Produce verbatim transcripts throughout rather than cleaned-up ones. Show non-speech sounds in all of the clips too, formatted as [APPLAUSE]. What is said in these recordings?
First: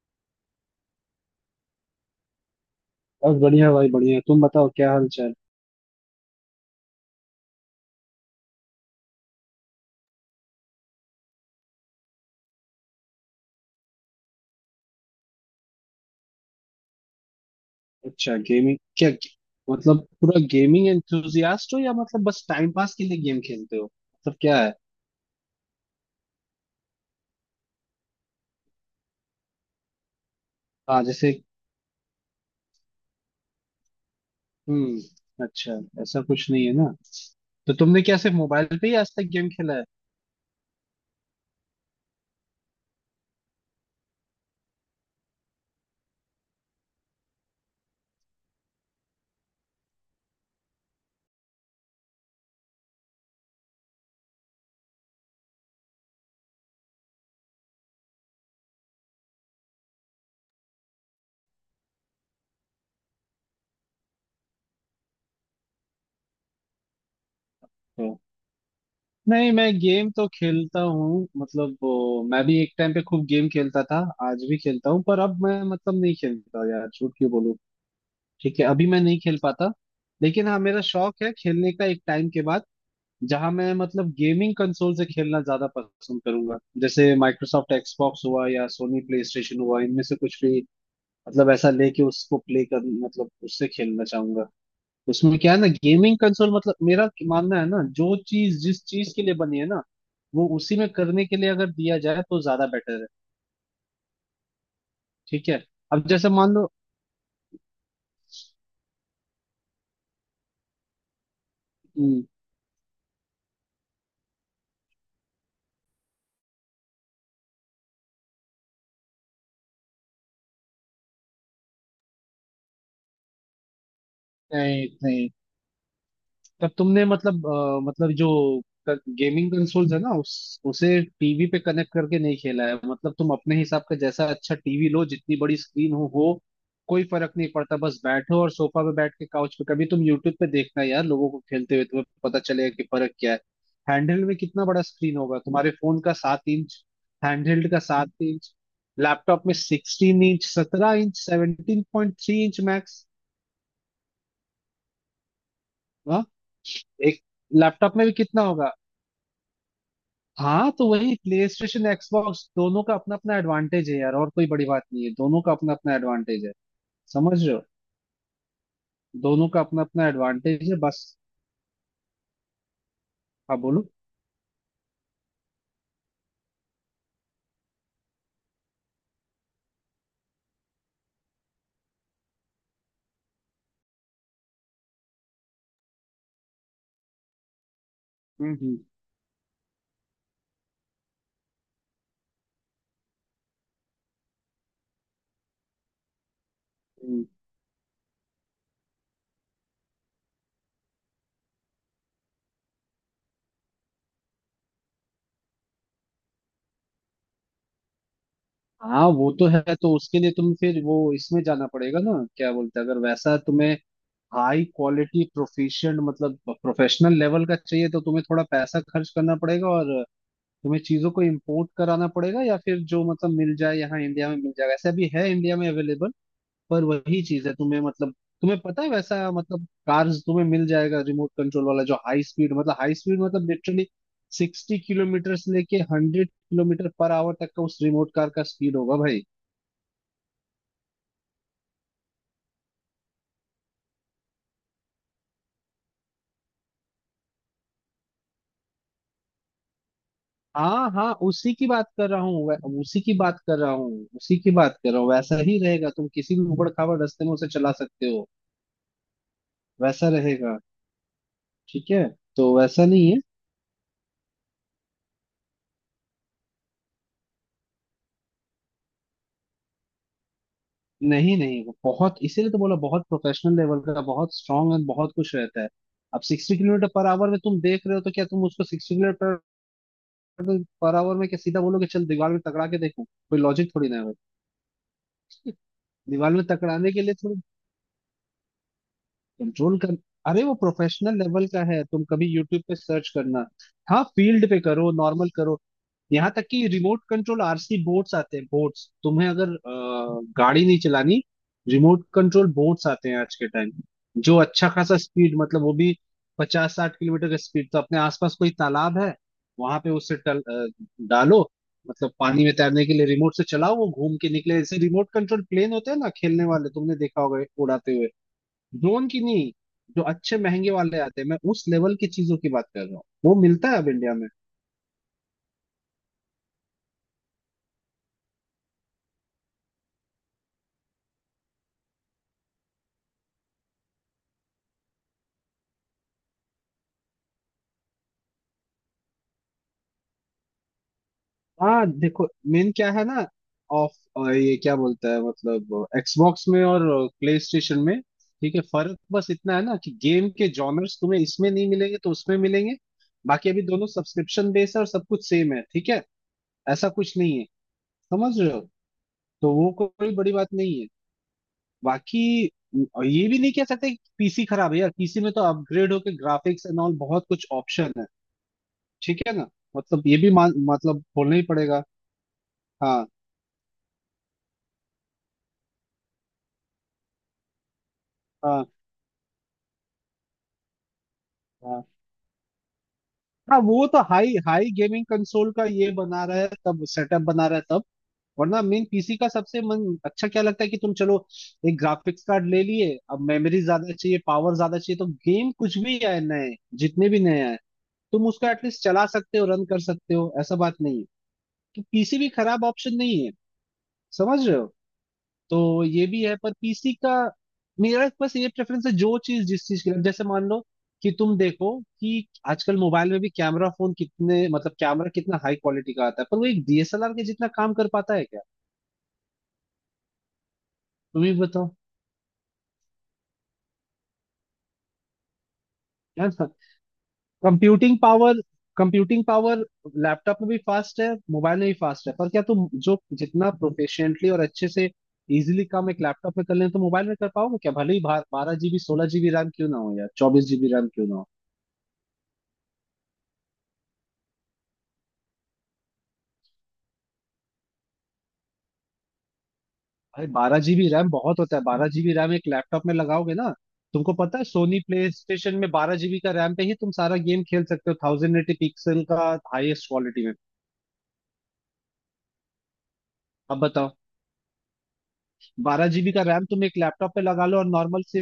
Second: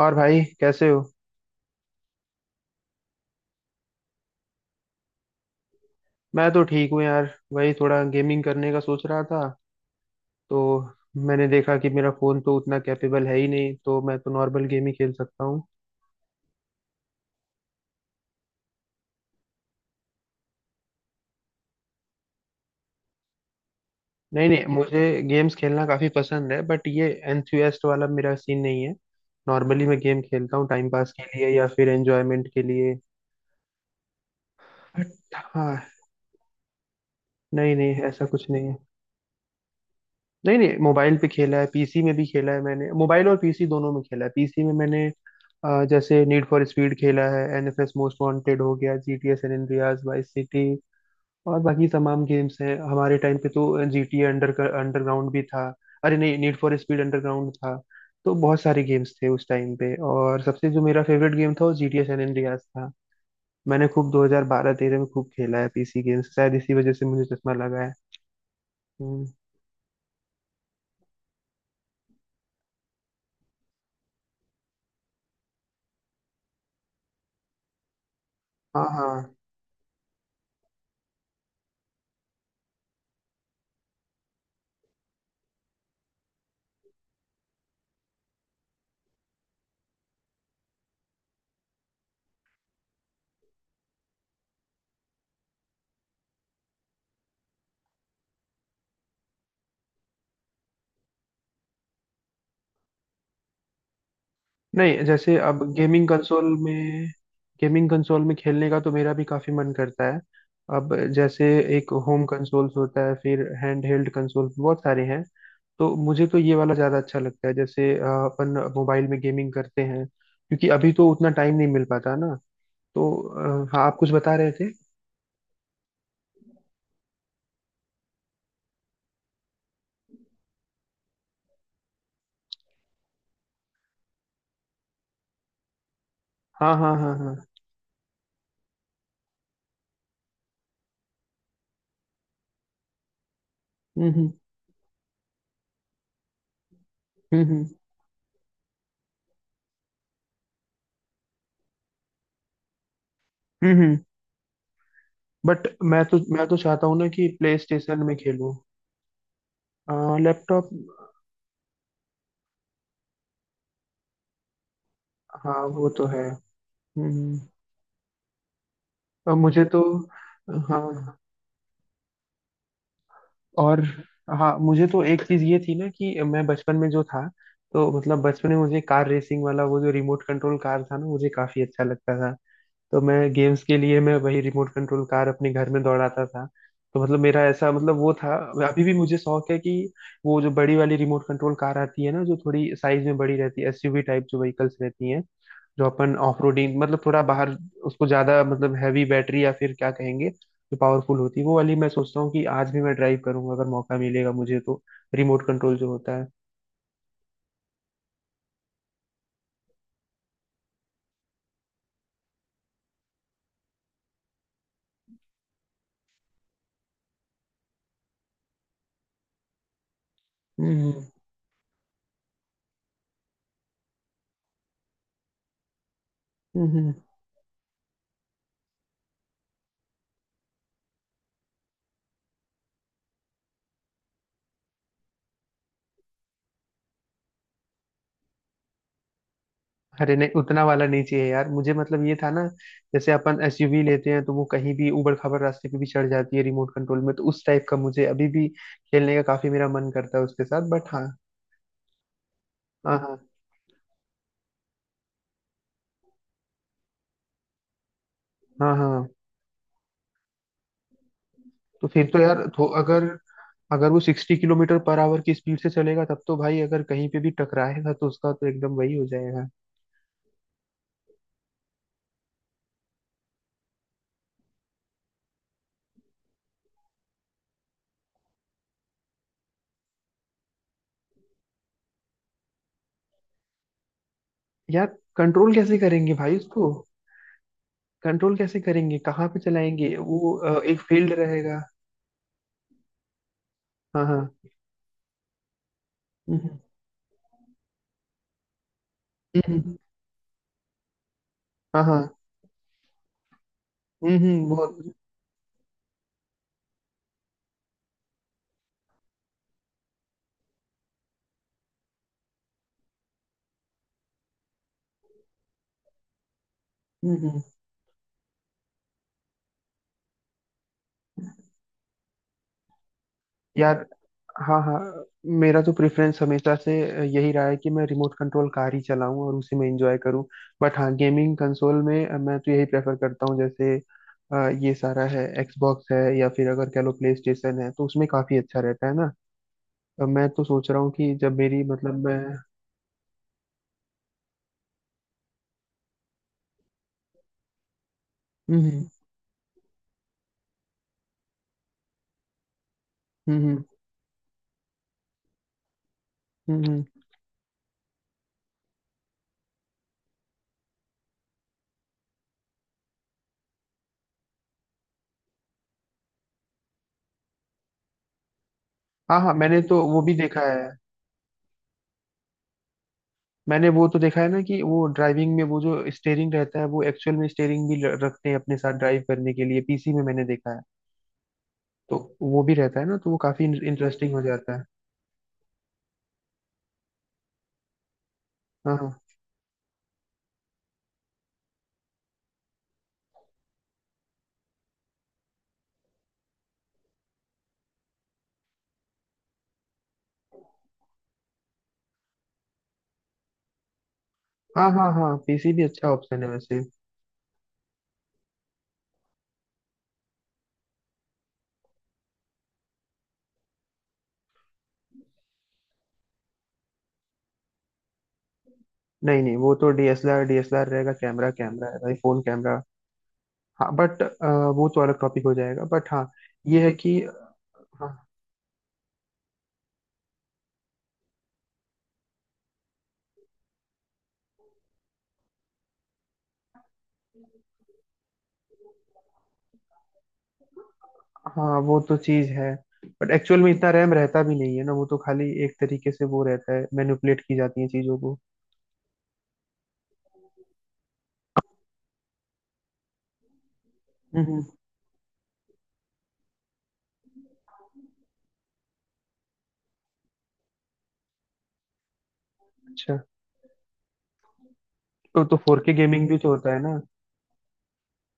और भाई कैसे हो? बस बढ़िया भाई बढ़िया। तुम बताओ क्या हाल चाल। मैं तो ठीक हूँ यार। वही थोड़ा गेमिंग करने का सोच रहा था तो मैंने देखा कि मेरा फोन तो उतना कैपेबल है ही नहीं, तो मैं तो नॉर्मल गेम ही खेल सकता हूँ। अच्छा, गेमिंग क्या? मतलब पूरा गेमिंग एंथुजियास्ट हो या मतलब बस टाइम पास के लिए गेम खेलते हो, मतलब नहीं क्या नहीं, है? मुझे गेम्स खेलना काफी पसंद है, बट ये एंथुसियास्ट वाला मेरा सीन नहीं है। नॉर्मली मैं गेम खेलता हूँ टाइम हाँ, पास के जैसे। लिए या फिर एंजॉयमेंट के लिए। बट हम्म, हाँ। अच्छा। ऐसा कुछ नहीं है ना। तो नहीं नहीं, तुमने क्या ऐसा सिर्फ कुछ नहीं है। मोबाइल पे ही आज तक गेम खेला है? नहीं नहीं, मोबाइल पे खेला है, पी सी में भी खेला है। मैंने मोबाइल और पीसी दोनों में खेला है। पीसी में मैंने अ, जैसे नीड फॉर स्पीड खेला है, N F S most wanted हो गया, G T A San Andreas, Vice City और बाकी तमाम गेम्स हैं हमारे टाइम पे तो। जीटीए अंडर अंडरग्राउंड भी था। अरे नहीं, नीड फॉर स्पीड अंडरग्राउंड था। तो बहुत सारे गेम्स थे उस टाइम पे, और सबसे जो मेरा फेवरेट गेम था वो जीटीए सैन एंड्रियास था। मैंने खूब दो हज़ार बारह-तेरह में खूब खेला है पीसी गेम्स। शायद इसी वजह से मुझे चश्मा लगा है। तो हम्म। नहीं, मैं गेम तो खेलता हूँ मतलब वो, मैं भी एक टाइम पे खूब गेम खेलता था। आज भी खेलता हूँ पर अब मैं मतलब नहीं खेलता, यार झूठ क्यों बोलूँ। ठीक है, अभी हाँ मैं नहीं खेल हाँ। पाता। लेकिन हाँ, मेरा शौक है खेलने का। एक टाइम के बाद जहां मैं मतलब गेमिंग कंसोल से खेलना ज्यादा पसंद करूंगा। जैसे माइक्रोसॉफ्ट एक्सबॉक्स हुआ या सोनी प्ले स्टेशन हुआ, इनमें से कुछ भी मतलब ऐसा लेके उसको प्ले कर मतलब उससे खेलना चाहूंगा। उसमें क्या है ना, गेमिंग कंसोल मतलब मेरा मानना है ना, जो चीज जिस चीज के लिए बनी है ना वो उसी में करने के लिए अगर दिया जाए तो ज्यादा बेटर है। नहीं, जैसे ठीक है। अब अब गेमिंग जैसे कंसोल मान लो। में, गेमिंग कंसोल में खेलने का तो मेरा भी काफी मन करता है। अब जैसे एक हम्म। होम कंसोल्स होता है, फिर हैंड हेल्ड कंसोल बहुत सारे हैं। तो मुझे तो ये वाला ज्यादा अच्छा लगता है। जैसे अ, अपन मोबाइल में गेमिंग करते हैं क्योंकि अभी तो उतना टाइम नहीं मिल पाता ना। तो अ, हाँ, आप कुछ बता रहे थे? नहीं नहीं। तब तुमने मतलब अ, मतलब जो गेमिंग कंसोल्स है ना उस उसे टीवी पे कनेक्ट करके नहीं खेला है मतलब तुम अपने हिसाब का जैसा अच्छा टीवी लो, जितनी बड़ी स्क्रीन हो हो हाँ हाँ कोई हाँ फर्क हाँ। नहीं पड़ता। बस बैठो और सोफा पे बैठ के काउच पे कभी तुम यूट्यूब पे देखना यार लोगों को खेलते हुए, तुम्हें पता चलेगा कि फर्क क्या है। हम्म हैंडहेल्ड में हम्म। कितना बड़ा स्क्रीन होगा, तुम्हारे फोन का सात इंच? हैंडहेल्ड हम्म का सात इंच? लैपटॉप में सिक्सटीन इंच, सत्रह inch, seventeen point three inch max. Hmm. Hmm. But मैं हाँ। तो मैं तो चाहता हूँ ना एक कि प्ले लैपटॉप में स्टेशन भी में कितना खेलूँ। होगा। हाँ लैपटॉप। तो वही, प्ले स्टेशन एक्सबॉक्स दोनों का अपना अपना एडवांटेज है यार, और कोई बड़ी बात नहीं है। दोनों का हाँ, अपना वो अपना तो है। एडवांटेज है। हम्म समझ हम्म। रहे हो, अब दोनों का मुझे अपना तो। अपना एडवांटेज है बस। हाँ। हाँ और। बोलो। हाँ, मुझे तो एक चीज ये थी ना कि मैं बचपन में जो था, तो मतलब बचपन में मुझे कार रेसिंग वाला वो जो रिमोट कंट्रोल कार था ना, मुझे काफी अच्छा लगता था। तो मैं गेम्स के लिए मैं वही रिमोट कंट्रोल कार अपने घर में दौड़ाता था। तो मतलब मेरा ऐसा मतलब वो था। हम्म हम्म। अभी भी मुझे शौक है कि वो जो बड़ी वाली रिमोट कंट्रोल कार आती है ना, जो थोड़ी साइज में बड़ी रहती है, एस यू वी टाइप जो व्हीकल्स रहती हैं, जो अपन ऑफ रोडिंग मतलब हम्म। थोड़ा बाहर, उसको ज्यादा मतलब हैवी बैटरी या फिर क्या कहेंगे, जो पावरफुल होती है, वो वाली मैं सोचता हूँ कि आज भी मैं ड्राइव करूंगा अगर मौका मिलेगा मुझे तो। रिमोट कंट्रोल जो होता है। हाँ वो तो है। तो उसके लिए तुम फिर वो इसमें जाना पड़ेगा ना, क्या बोलते हैं, अगर वैसा तुम्हें हाई क्वालिटी प्रोफिशिएंट मतलब प्रोफेशनल लेवल का चाहिए तो तुम्हें थोड़ा पैसा खर्च करना पड़ेगा, और तुम्हें हम्म चीजों को इम्पोर्ट कराना पड़ेगा या फिर जो मतलब मिल जाए यहाँ, इंडिया में मिल जाएगा, ऐसा भी है इंडिया में अवेलेबल। पर हम्म। वही चीज है, तुम्हें मतलब तुम्हें पता है वैसा मतलब कार्स तुम्हें मिल जाएगा रिमोट कंट्रोल वाला, जो हाई स्पीड मतलब हाई स्पीड मतलब लिटरली सिक्सटी किलोमीटर से लेके हंड्रेड किलोमीटर पर आवर तक का उस रिमोट कार का स्पीड होगा भाई। अरे नहीं, उतना वाला नहीं चाहिए यार मुझे। मतलब ये था ना, जैसे अपन एसयूवी लेते हैं तो वो कहीं भी ऊबड़ खाबड़ रास्ते पे भी चढ़ जाती है, रिमोट कंट्रोल में तो उस टाइप का मुझे अभी भी खेलने का काफी मेरा मन करता है उसके साथ। हाँ बट हाँ। हाँ उसी की बात कर रहा हूँ, वै- उसी हाँ की हाँ बात कर रहा हूँ उसी की बात कर रहा हूँ, वैसा ही रहेगा। तुम किसी भी उबड़ खाबड़ रास्ते में उसे चला सकते हो, हाँ हाँ। हाँ वैसा रहेगा। ठीक तो है, फिर तो यार, तो तो वैसा अगर, नहीं है। अगर वो सिक्सटी किलोमीटर पर आवर की स्पीड से चलेगा, तब तो भाई अगर कहीं पे भी टकराएगा तो उसका तो एकदम वही हो जाएगा। नहीं नहीं, वो बहुत, इसीलिए तो बोला बहुत प्रोफेशनल लेवल का, बहुत स्ट्रांग है, बहुत कुछ रहता है। अब सिक्सटी किलोमीटर पर आवर में तुम देख रहे हो तो क्या तुम उसको सिक्सटी किलोमीटर पर आवर में क्या सीधा बोलोगे चल दीवार में टकरा के देखो, कोई लॉजिक थोड़ी ना है भाई। यार कंट्रोल कैसे करेंगे दीवार भाई में उसको? टकराने के लिए थोड़ी। कंट्रोल कैसे करेंगे, कहाँ पे कंट्रोल कर, चलाएंगे? वो अरे वो अ, एक प्रोफेशनल फील्ड लेवल का रहेगा। है, तुम कभी यूट्यूब पे सर्च करना। हाँ हाँ हाँ। फील्ड पे करो, नॉर्मल करो। यहाँ हम्म। तक हम्म। कि remote control R C boats आते हैं, बोट्स तुम्हें अगर हम्म। हम्म। अ, गाड़ी नहीं चलानी, हाँ रिमोट हाँ। कंट्रोल बोट्स आते हैं आज के टाइम। हम्म जो हम्म, अच्छा खासा बहुत। स्पीड मतलब वो भी पचास साठ किलोमीटर का स्पीड, तो अपने आसपास कोई तालाब है वहां पे उससे टल, अ, डालो मतलब पानी में तैरने के लिए रिमोट से चलाओ वो घूम के निकले। जैसे रिमोट कंट्रोल प्लेन होते हैं ना खेलने वाले, तुमने देखा हम्म होगा हम्म। उड़ाते हुए। ड्रोन की नहीं, जो अच्छे महंगे वाले आते हैं, मैं उस लेवल की चीजों की बात कर रहा हूँ, वो मिलता है अब यार। इंडिया में। हाँ हाँ। मेरा तो प्रेफरेंस हमेशा से यही रहा है कि मैं रिमोट कंट्रोल कार ही चलाऊं और उसी में एंजॉय करूं। बट हाँ, गेमिंग कंसोल में अ, मैं तो यही प्रेफर करता हूँ। जैसे अ, ये सारा है, एक्सबॉक्स है या फिर अगर कह लो प्ले स्टेशन है, तो उसमें काफी अच्छा रहता है ना। अ, मैं तो सोच रहा हूँ कि जब मेरी हाँ मतलब मैं। देखो, मेन क्या है ना, ऑफ अ, ये क्या बोलता है मतलब एक्सबॉक्स में और प्ले स्टेशन में। ठीक है, हम्म हम्म। फर्क बस इतना है ना कि गेम के जॉनर्स तुम्हें इसमें नहीं मिलेंगे तो उसमें मिलेंगे। हम्म बाकी अभी हम्म। दोनों सब्सक्रिप्शन बेस है और सब कुछ सेम है, ठीक है। हम्म, हम्म। ऐसा कुछ नहीं है, समझ रहे हो? तो वो कोई बड़ी बात नहीं है। बाकी, और ये भी नहीं कह सकते कि पी सी खराब है यार, पीसी में तो अपग्रेड होके ग्राफिक्स एंड ऑल बहुत कुछ ऑप्शन है, ठीक हाँ है हाँ, ना। मैंने तो मतलब वो ये भी भी देखा मान है। मतलब बोलना ही पड़ेगा। हाँ मैंने वो तो देखा है ना कि वो ड्राइविंग में, वो जो स्टेयरिंग रहता है, वो एक्चुअल में स्टेयरिंग भी ल- रखते हैं अपने हाँ साथ ड्राइव करने के लिए, पीसी में मैंने देखा है। हाँ। तो वो भी रहता है ना, तो वो काफी हाँ वो तो, इंटरेस्टिंग हो हाई जाता है। हाई गेमिंग कंसोल का ये बना रहा है तब, सेटअप बना रहा है तब। वरना हाँ मेन हाँ पीसी का सबसे मन अच्छा क्या लगता है कि तुम चलो एक ग्राफिक्स कार्ड ले लिए, अब मेमोरी ज्यादा चाहिए पावर ज्यादा चाहिए तो गेम कुछ भी आए नए, जितने भी नए आए तुम उसको एटलीस्ट चला सकते हो, रन कर सकते हो, ऐसा बात नहीं है। तो पीसी भी खराब ऑप्शन नहीं है, समझ रहे हो। हाँ हाँ हाँ, पीसी भी तो अच्छा ये भी ऑप्शन है है, पर वैसे। पीसी का मेरा बस ये प्रेफरेंस है जो चीज जिस चीज के लिए। जैसे मान लो कि तुम देखो कि आजकल मोबाइल में भी कैमरा, फोन कितने मतलब कैमरा कितना हाई क्वालिटी का आता है, पर वो एक डी एस एल आर के जितना काम कर पाता है क्या? नहीं नहीं, वो तो D S L R DSLR रहेगा, तुम ही कैमरा बताओ, कैमरा है भाई, फोन कैमरा। हाँ, बट वो तो अलग टॉपिक हो जाएगा, बट हाँ है ना? ये है कि। हाँ। Computing power, computing power laptop में भी फास्ट है, मोबाइल में भी फास्ट है, पर क्या तुम जो जितना प्रोफिशिएंटली और अच्छे से इजिली काम एक लैपटॉप में कर लें तो मोबाइल में कर पाओगे क्या, भले ही बारह जीबी सोलह जीबी रैम क्यों ना हो या चौबीस जीबी रैम क्यों ना हो। हाँ, वो तो चीज है, बट एक्चुअल में इतना रैम रहता भी नहीं है ना, वो तो खाली एक तरीके से वो रहता है, मैनिपुलेट की जाती है चीजों को। भाई बारह जीबी रैम बहुत होता है, बारह जीबी रैम एक लैपटॉप में लगाओगे ना। तुमको हम्म पता है हम्म, सोनी प्ले स्टेशन में बारह जीबी का रैम पे ही तुम सारा गेम खेल सकते हो थाउजेंड एटी पिक्सल का, हाईएस्ट क्वालिटी में, अच्छा। अब बताओ। तो तो फोर के बारह जीबी गेमिंग का भी तो रैम होता तुम है एक ना। लैपटॉप पे लगा लो और नॉर्मल से।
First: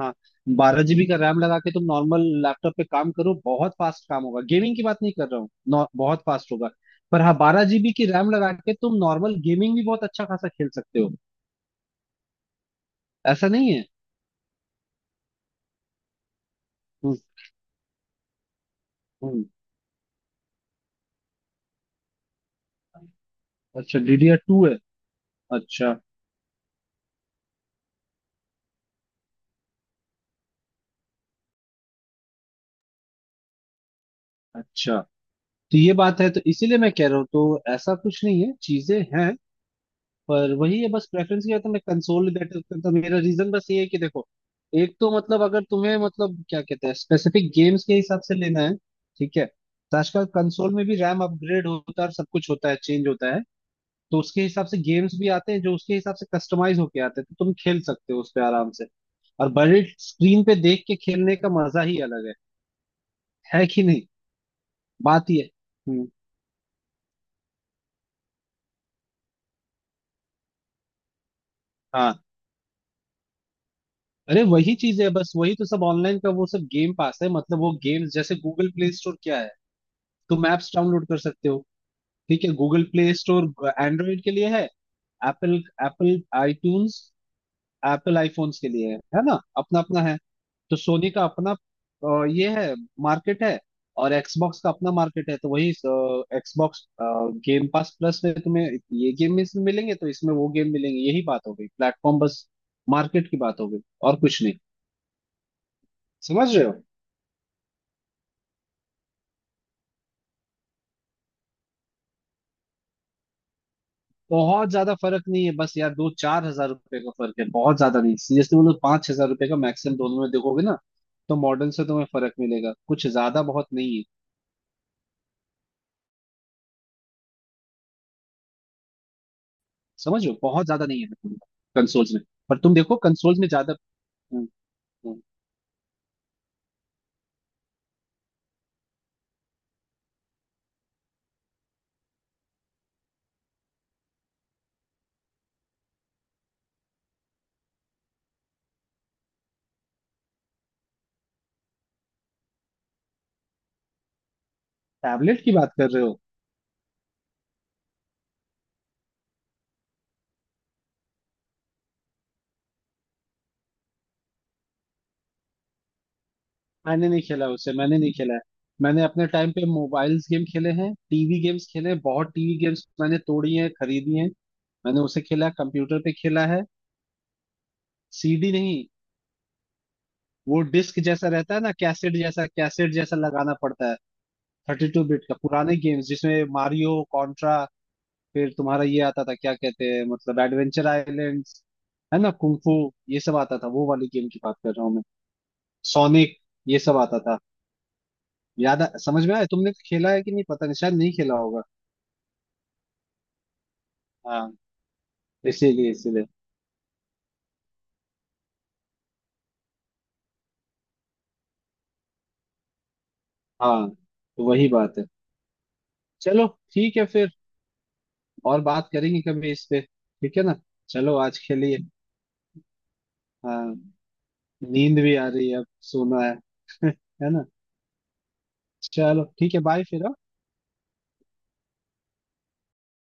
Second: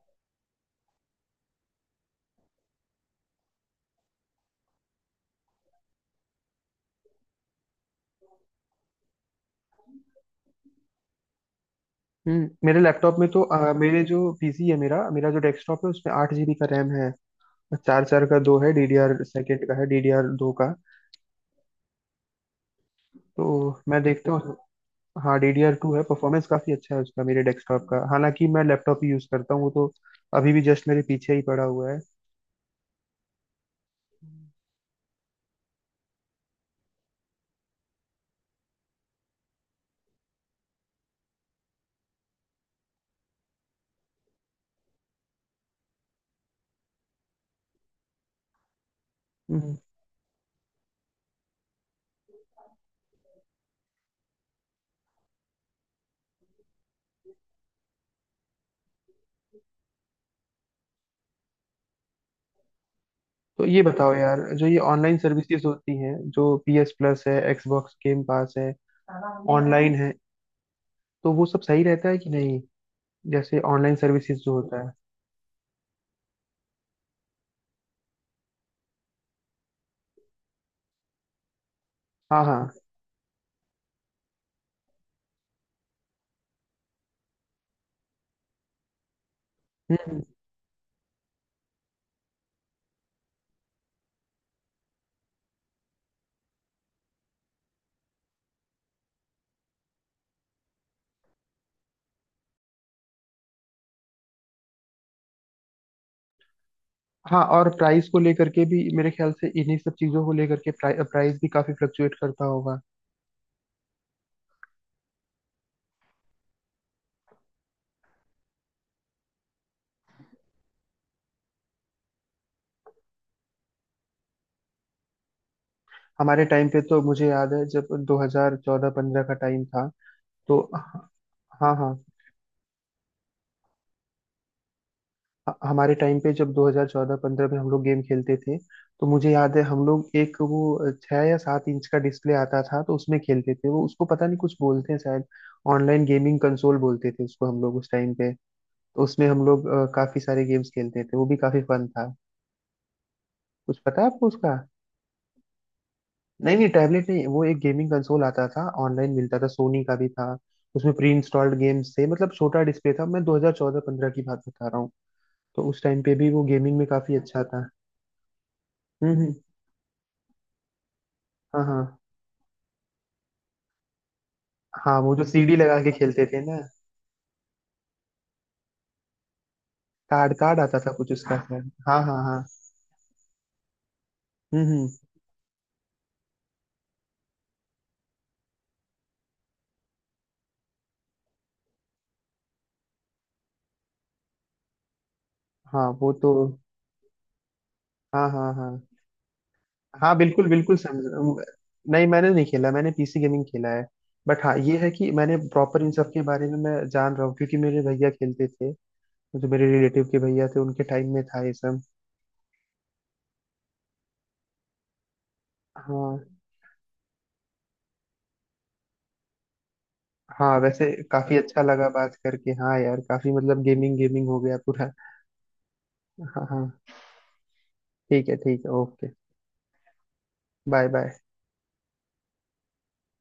हाँ, बारह जीबी का रैम लगा के तुम नॉर्मल लैपटॉप पे काम करो, बहुत फास्ट काम होगा, गेमिंग की बात नहीं कर रहा हूँ, नॉ- बहुत फास्ट होगा। पर हाँ, बारह जीबी की रैम लगा के तुम नॉर्मल गेमिंग भी बहुत अच्छा खासा खेल सकते हो, हम्म मेरे लैपटॉप में तो ऐसा नहीं अ, है। मेरे जो पीसी है, मेरा मेरा जो डेस्कटॉप है, उसमें आठ जीबी का रैम है। हम्म चार चार का दो है, डी डी आर हम्म। सेकेंड का है, डीडीआर दो का। तो अच्छा मैं डीडीआर देखता हूँ। टू है? हाँ, डीडीआर अच्छा, टू है। परफॉर्मेंस काफी अच्छा है उसका, मेरे डेस्कटॉप का, हालांकि मैं लैपटॉप ही यूज करता हूँ। वो तो अभी भी जस्ट मेरे पीछे ही पड़ा हुआ है। अच्छा। तो ये बात है, तो इसीलिए मैं कह रहा हूँ तो ऐसा कुछ नहीं है, चीजें हैं पर वही है बस। प्रेफरेंस क्या था मैं कंसोलिडेटेड करता हूं। मेरा रीजन बस ये है कि देखो, एक तो मतलब अगर तुम्हें मतलब क्या कहते हैं स्पेसिफिक गेम्स के हिसाब से लेना है, ठीक है। हम्म, तो आजकल कंसोल में भी रैम अपग्रेड होता है और सब कुछ होता है, चेंज होता है, तो उसके हिसाब से गेम्स भी आते हैं जो उसके हिसाब से कस्टमाइज होके आते हैं, तो तुम खेल सकते हो उस पे आराम से। और बड़े स्क्रीन पे देख के खेलने का मजा ही अलग है है तो ये कि नहीं। बताओ यार, जो ये ऑनलाइन बात ही है। सर्विसेज होती हम्म। हैं, जो P S प्लस है, Xbox गेम पास है, ऑनलाइन है, तो वो सब सही रहता है कि नहीं? जैसे ऑनलाइन अरे सर्विसेज जो वही होता है। चीज है बस, वही तो सब ऑनलाइन का वो सब गेम पास है मतलब वो गेम्स, जैसे गूगल प्ले स्टोर क्या है, तुम ऐप्स डाउनलोड कर सकते हो। ठीक हाँ है, हाँ। गूगल प्ले स्टोर एंड्रॉइड के लिए है। Apple, Apple iTunes, Apple iPhones के लिए है है ना, अपना अपना है। हम्म। तो सोनी का अपना अ, ये है, मार्केट है, और एक्सबॉक्स का अपना मार्केट है, तो वही एक्सबॉक्स गेम पास प्लस में तुम्हें ये गेम इसमें मिलेंगे तो इसमें वो गेम मिलेंगे, यही बात हो गई, प्लेटफॉर्म बस, मार्केट की बात हो गई और कुछ नहीं, समझ रहे हो। हाँ, और प्राइस को लेकर के भी मेरे ख्याल से, इन्हीं सब चीजों को लेकर के प्राइ, प्राइस भी काफी फ्लक्चुएट करता होगा। बहुत ज्यादा फर्क नहीं है बस यार, दो चार हजार रुपए का फर्क है, बहुत ज्यादा नहीं सीरियसली बोलो, पांच हजार रुपए का मैक्सिमम दोनों में देखोगे ना। तो मॉडल से तुम्हें फर्क मिलेगा, कुछ ज्यादा बहुत नहीं है। हमारे टाइम पे तो मुझे याद है जब दो हज़ार चौदह-पंद्रह का टाइम था समझो तो। बहुत ज्यादा नहीं है हाँ हाँ। कंसोल्स में, पर तुम देखो कंसोल्स में ज्यादा। ह- हमारे टाइम पे जब दो हज़ार चौदह-पंद्रह में हम लोग गेम खेलते थे, तो मुझे याद है हम लोग एक वो छह या सात इंच का डिस्प्ले आता था, तो उसमें खेलते थे। वो उसको पता नहीं कुछ बोलते हैं शायद, ऑनलाइन गेमिंग कंसोल बोलते थे उसको हम लोग उस टाइम पे। तो उसमें हम लोग अ, काफी सारे गेम्स खेलते थे, वो भी काफी फन था। कुछ पता है आपको उसका? टैबलेट की बात कर रहे हो? नहीं नहीं, टैबलेट नहीं, वो एक गेमिंग कंसोल आता था, ऑनलाइन मिलता था, सोनी का भी था। उसमें प्री इंस्टॉल्ड गेम्स थे, मतलब छोटा डिस्प्ले था। मैं दो हज़ार चौदह-पंद्रह की बात बता रहा हूँ। तो उस टाइम पे भी वो गेमिंग में मैंने काफी नहीं अच्छा खेला था। उसे, मैंने नहीं खेला है। मैंने हम्म अपने हम्म। टाइम पे मोबाइल्स गेम खेले हैं, टीवी हाँ गेम्स खेले हैं, हाँ। बहुत टीवी गेम्स मैंने तोड़ी हैं, खरीदी हैं। हाँ, मैंने वो उसे जो खेला है, सी डी लगा के कंप्यूटर पे खेलते थे खेला ना। है, सी डी नहीं। कार्ड वो कार्ड आता था डिस्क कुछ जैसा उसका रहता है ना, शायद। हाँ कैसेट हाँ जैसा, हाँ। कैसेट जैसा लगाना पड़ता है। हम्म थर्टी हम्म। टू बिट का पुराने गेम्स जिसमें मारियो, कॉन्ट्रा, फिर तुम्हारा ये आता था क्या कहते हैं मतलब एडवेंचर आइलैंड, है ना कुंफू, ये सब आता था, वो वाली गेम की बात कर रहा हूँ मैं। हाँ वो तो। सोनिक, ये सब आता था। हाँ हाँ हाँ। याद आ, समझ में आया, तुमने तो खेला हाँ है कि नहीं बिल्कुल पता नहीं, बिल्कुल, शायद समझ। नहीं खेला होगा। नहीं, मैंने नहीं खेला। मैंने पीसी गेमिंग खेला है। हाँ, बट हाँ, ये है कि मैंने प्रॉपर इसीलिए इन सब के इसीलिए। बारे में मैं जान रहा हूँ क्योंकि मेरे भैया खेलते थे, जो मेरे रिलेटिव के भैया थे, उनके टाइम में था ये सब। हाँ तो वही बात है। हाँ। चलो ठीक है फिर, और बात करेंगे कभी इस पे, ठीक है ना। हाँ, वैसे चलो काफी आज अच्छा खेलिए। लगा बात करके। हाँ यार, काफी मतलब हाँ, गेमिंग गेमिंग हो गया पूरा। नींद भी आ रही है अब, सोना है। हाँ हाँ। [LAUGHS] है ना। ठीक है, ठीक है, ओके। चलो ठीक है बाय फिर, हाँ? Bye bye.